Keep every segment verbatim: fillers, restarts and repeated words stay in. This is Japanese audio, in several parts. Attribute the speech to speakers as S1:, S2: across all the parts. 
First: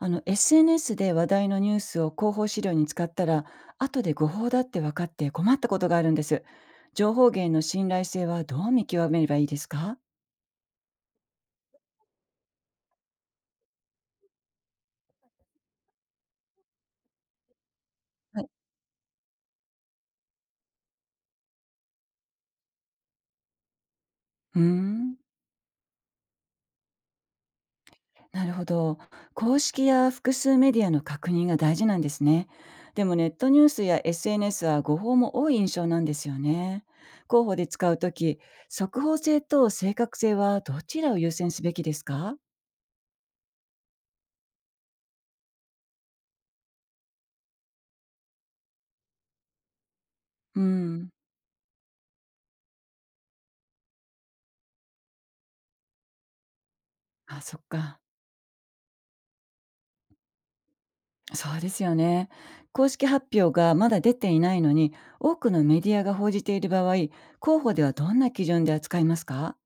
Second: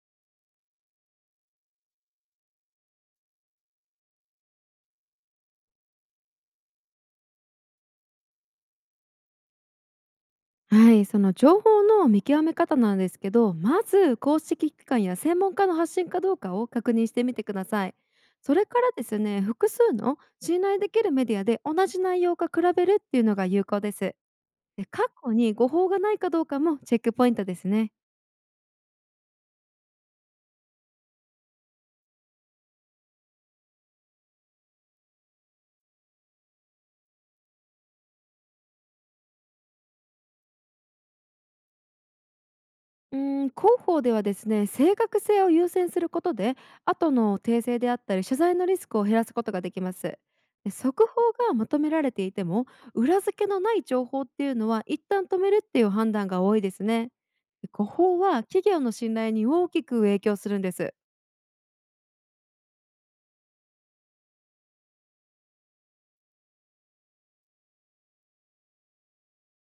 S1: あの エスエヌエス で話題のニュースを広報資料に使ったら後で誤報だって分かって困ったことがあるんです。情報源の信頼性はどう見極めればいいですか？
S2: はい、その情報の見極め方なんですけど、まず公式機関や専門家の発信かどうかを確認してみてください。
S1: はい。
S2: それからですね、複数の信頼できるメディアで同じ内容か比べるっていうのが有効です。
S1: うー
S2: で、過
S1: ん。
S2: 去に誤報がないかどうかもチェックポイントですね。
S1: なるほど。公式や複数メディアの確認が大事なんですね。でもネットニュースや エスエヌエス は誤報も多い印象なんですよね。広報で使うとき、速報性と正確性はどちらを優先すべきですか？
S2: うん、広報ではですね、正確性を優先することで後の訂正であったり謝罪のリスクを減らすことができます。
S1: う
S2: で、速
S1: ん。
S2: 報が求められていても裏付けのない情報っていうのは一旦止めるっていう判断が多いですね。
S1: あ、そっ
S2: で、誤
S1: か。
S2: 報は企業の信頼に大きく影響するんです。
S1: そうですよね。公式発表がまだ出ていないのに、多くのメディアが報じている場合、広報ではどんな基準で扱いますか？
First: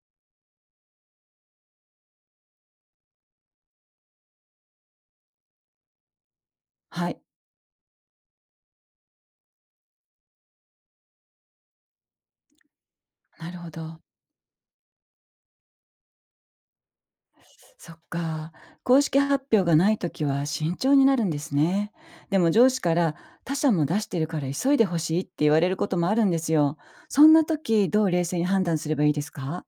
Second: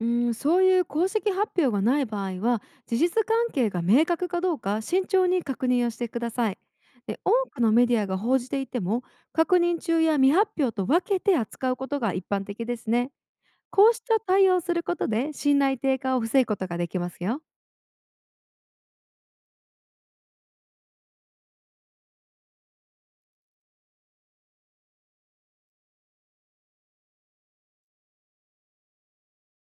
S2: うん、そういう公式発表がない場合は事実関係が明確かどうか慎重に確認をしてください。
S1: は
S2: で、
S1: い。
S2: 多くのメディアが報じていても確認中や未発表と分けて扱うことが一般的ですね。
S1: なるほ
S2: こう
S1: ど。
S2: した対応をすることで信頼低下を防ぐことができますよ。
S1: そっか。公式発表がないときは慎重になるんですね。でも上司から他社も出してるから急いでほしいって言われることもあるんですよ。そんな時どう冷静に判断すればいいですか？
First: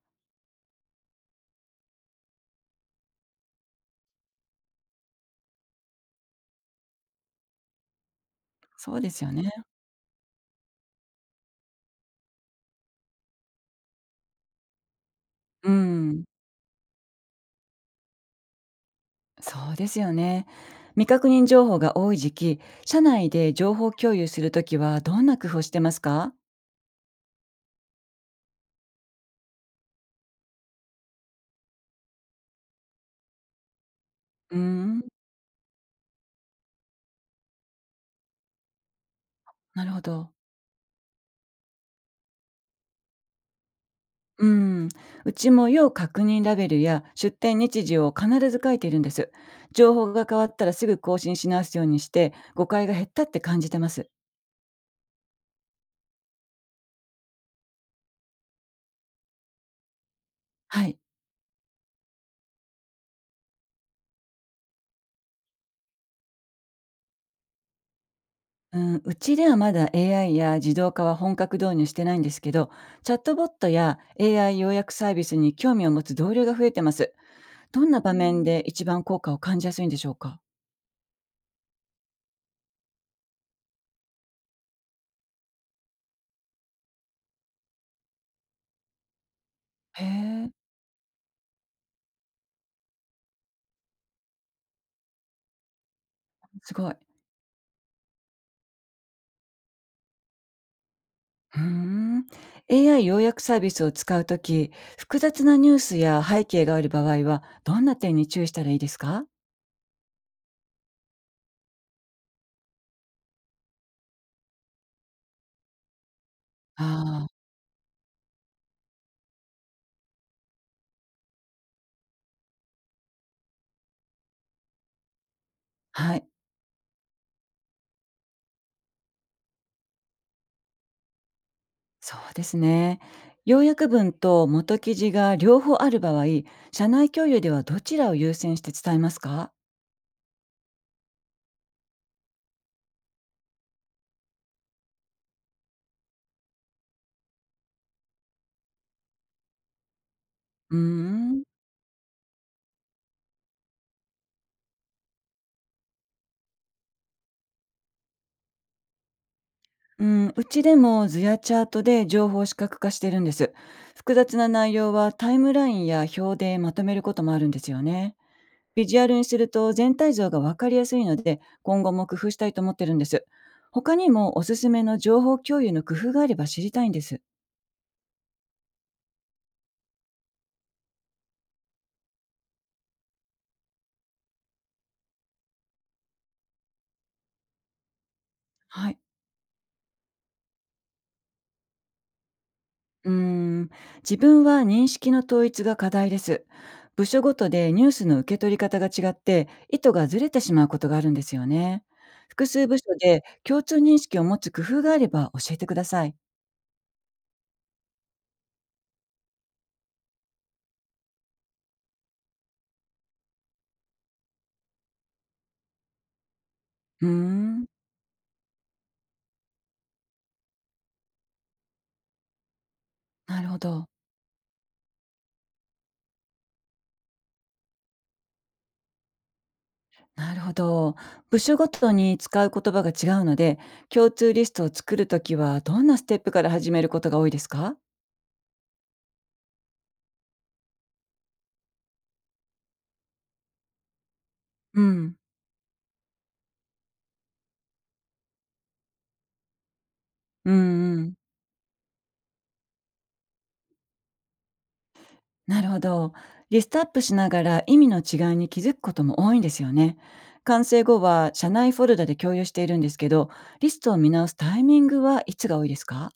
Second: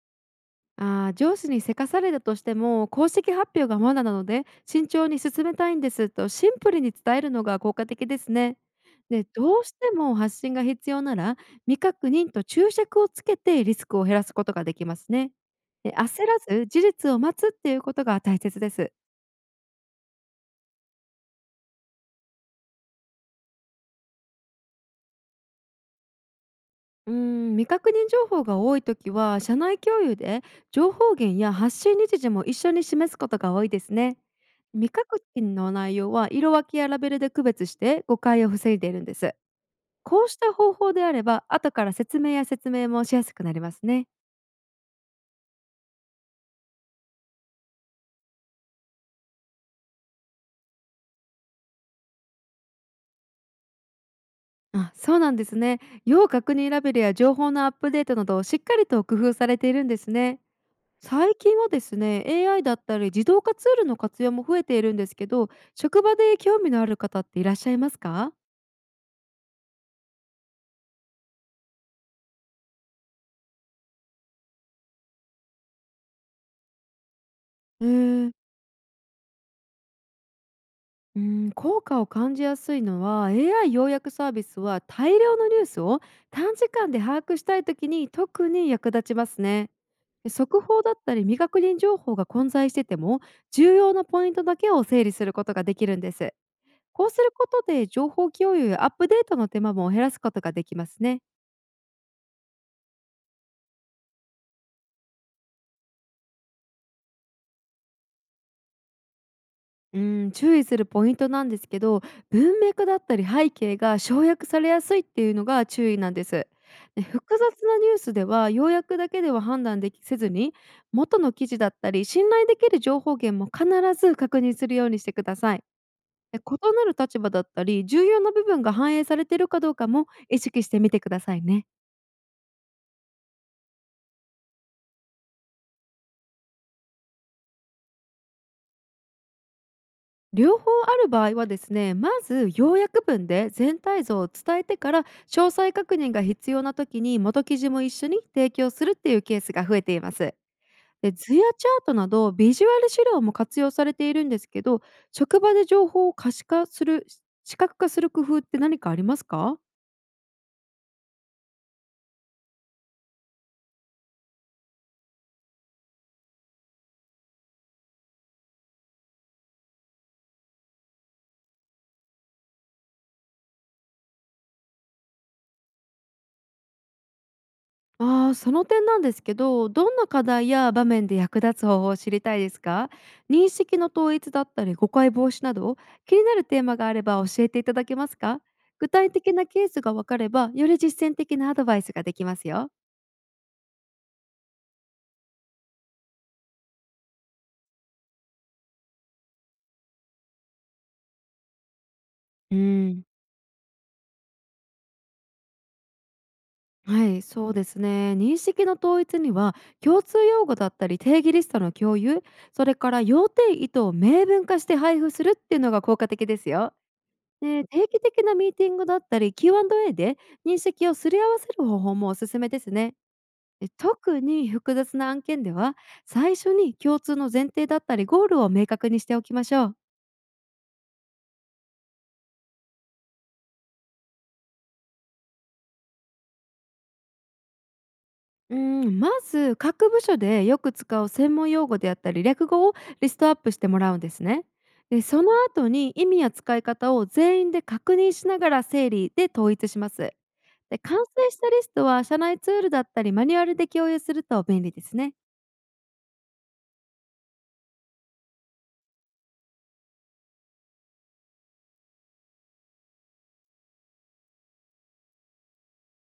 S2: あー上司にせかされたとしても、公式発表がまだなので慎重に進めたいんですと、シンプルに伝えるのが効果的ですね。
S1: そうです
S2: で、
S1: よ
S2: ど
S1: ね。
S2: うしても発信が必要なら未確認と注釈をつけてリスクを減らすことができますね。
S1: う
S2: で、
S1: ん。
S2: 焦らず事実を待つっていうことが大切です。
S1: そうですよね。未確認情報が多い時期、社内で情報共有するときはどんな工夫をしてますか？
S2: うーん未確認情報が多いときは、社内共有で情報源や発信日時も一緒に示すことが多いですね。
S1: うー
S2: 未
S1: ん。
S2: 確認の内容は色分けやラベルで区別して誤解を防いでいるんです。
S1: なるほ
S2: こう
S1: ど。
S2: した方法であれば、後から説明や説明もしやすくなりますね。
S1: うん、うちも要確認ラベルや出店日時を必ず書いているんです。情報が変わったらすぐ更新し直すようにして誤解が減ったって感じてます。
S2: あ、そうなんですね。要確認ラベルや情報のアップデートなどをしっかりと工夫されているんですね。
S1: はい。
S2: 最近はですね、エーアイ だったり自動化ツールの活用も増えているんですけど、職場で興味のある方っていらっしゃいますか？
S1: うん、うちではまだ エーアイ や自動化は本格導入してないんですけど、チャットボットや エーアイ 要約サービスに興味を持つ同僚が増えてます。ど
S2: え
S1: んな場
S2: ー、
S1: 面で一番効果を感じやすいんでしょうか？
S2: うん、効果を感じやすいのは、 エーアイ 要約サービスは大量のニュースを短時間で把握したい時に特に役立ちますね。
S1: へ
S2: で、
S1: え、
S2: 速報だったり未確認情報が混在してても、重要なポイントだけを整理することができるんです。
S1: すごい。
S2: こうすることで情報共有やアップデートの手間も減らすことができますね。
S1: うーん。エーアイ 要約サービスを使うとき、複雑なニュースや背景がある場合は、どんな点に注意したらいいですか？
S2: うん、注意するポイントなんですけど、文脈だったり背景が省略されやすいっていうのが注意なんです。で、
S1: あ
S2: 複
S1: あ、
S2: 雑なニュースでは要約だけでは判断できせずに、元の記事だったり信頼できる情報源も必ず確認するようにしてください。
S1: はい、
S2: で、異なる立場だったり重要な部分が反映されているかどうかも意識してみてくださいね。
S1: そうですね。要約文と元記事が両方ある場合、社内共有ではどちらを優先して伝えますか？
S2: 両方ある場合はですね、まず要約文で全体像を伝えてから、詳細確認が必要な時に元記事も一緒に提供するっていうケースが増えています。
S1: うー
S2: で、図や
S1: ん。
S2: チャートなどビジュアル資料も活用されているんですけど、職場で情報を可視化する、視覚化する工夫って何かありますか？
S1: うん、うちでも図やチャートで情報を視覚化してるんです。複雑な内容はタイムラインや表でまとめることもあるんですよね。ビジュアルにすると全体像がわかりやすいので、今後も工夫したいと思ってるんです。他にもおすすめの情報共有の工夫があれば知りたいんです。
S2: ああ、その点なんですけど、どんな課題や場面で役立つ方法を知りたいですか？認識の統一だったり誤解防止など、気になるテーマがあれば教えていただけますか？具
S1: はい。
S2: 体的なケースがわかれば、より実践的なアドバイスができますよ。
S1: うーん、自分は認識の統一が課題です。部署ごとでニュースの受け取り方が違って、意図がずれてしまうことがあるんですよね。複
S2: う
S1: 数部署
S2: ん、
S1: で共通認識を持つ工夫があれば教えてください。
S2: はい、そうですね。認識の統一には、共通用語だったり定義リストの共有、それから要点意図を明文化して配布するっていうのが効果的ですよ。
S1: うー
S2: で、
S1: ん、
S2: 定期的なミーティングだったり キューアンドエー で認識をすり合わせる方法もおすすめですね。
S1: なるほ
S2: で、
S1: ど。
S2: 特に複雑な案件では、最初に共通の前提だったりゴールを明確にしておきましょう。
S1: なるほど。部署ごとに使う言葉が違うので、共通リストを作るときはどんなステップから始めることが多いですか？
S2: うん、まず各部署でよく使う専門用語であったり略語をリストアップしてもらうんですね。
S1: う
S2: で、
S1: ん。
S2: その後に意味や使い方を全員で確認しながら整理で統一します。
S1: う
S2: で、
S1: ん
S2: 完
S1: うん。
S2: 成したリストは社内ツールだったりマニュアルで共有すると便利ですね。
S1: なるほど。リストアップしながら意味の違いに気づくことも多いんですよね。完成後は社内フォルダで共有しているんですけど、リストを見直すタイミングはいつが多いですか？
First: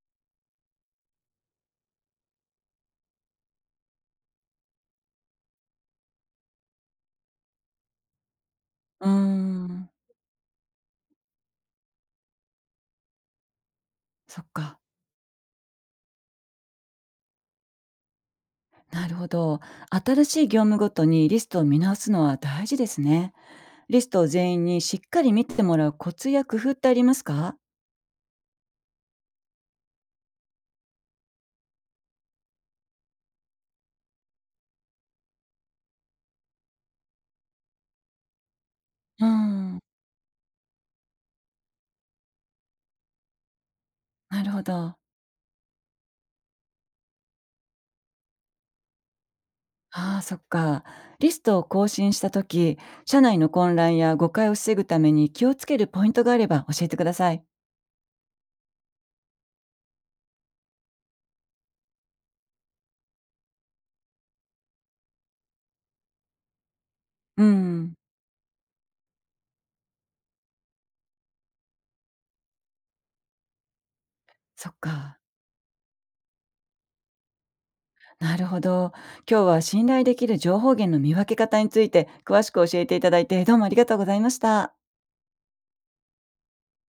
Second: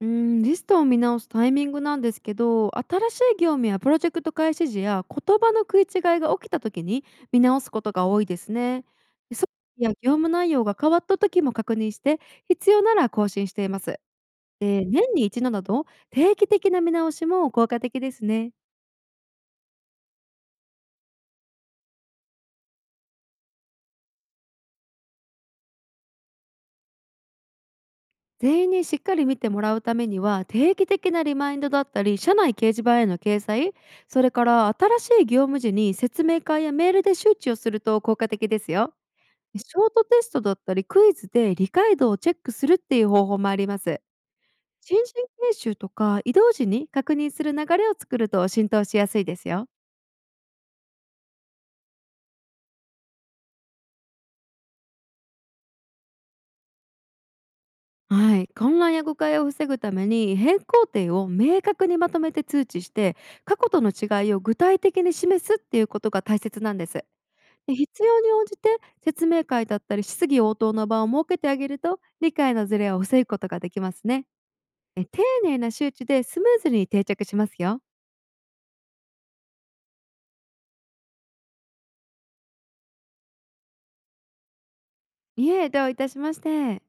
S2: うーん、リストを見直すタイミングなんですけど、新しい業務やプロジェクト開始時や言葉の食い違いが起きた時に見直すことが多いですね。
S1: うー
S2: で、そ
S1: ん。
S2: や業務内容が変わった時も確認して、必要なら更新しています。
S1: そっか。
S2: で、年に一度など定期的な見直しも効果的ですね。
S1: なるほど。新しい業務ごとにリストを見直すのは大事ですね。リストを全員にしっかり見てもらうコツや工夫ってありますか？
S2: 全員にしっかり見てもらうためには、定期的なリマインドだったり、社内掲示板への掲載、それから新しい業務時に説明会やメールで周知をすると効果的ですよ。
S1: う
S2: シ
S1: ん、
S2: ョートテストだったりクイズで理解度をチェックするっていう方法もあります。
S1: なるほど。
S2: 新人研修とか移動時に確認する流れを作ると浸透しやすいですよ。
S1: ああ、そっか。リストを更新したとき、社内の混乱や誤解を防ぐために気をつけるポイントがあれば教えてください。
S2: はい、混乱や誤解を防ぐために変更点を明確にまとめて通知して、過去との違いを具体的に示すっていうことが大切なんです。
S1: う
S2: で、
S1: ん、
S2: 必要に応じて説明会だったり質疑応答の場を設けてあげると、理解のズレを防ぐことができますね。
S1: そっ
S2: え
S1: か。
S2: 丁寧な周知でスムーズに定着しますよ。
S1: なるほど。今日は信頼できる情報源の見分け方について詳しく教えていただいて、どうもありがとうございました。
S2: いえ、どういたしまして。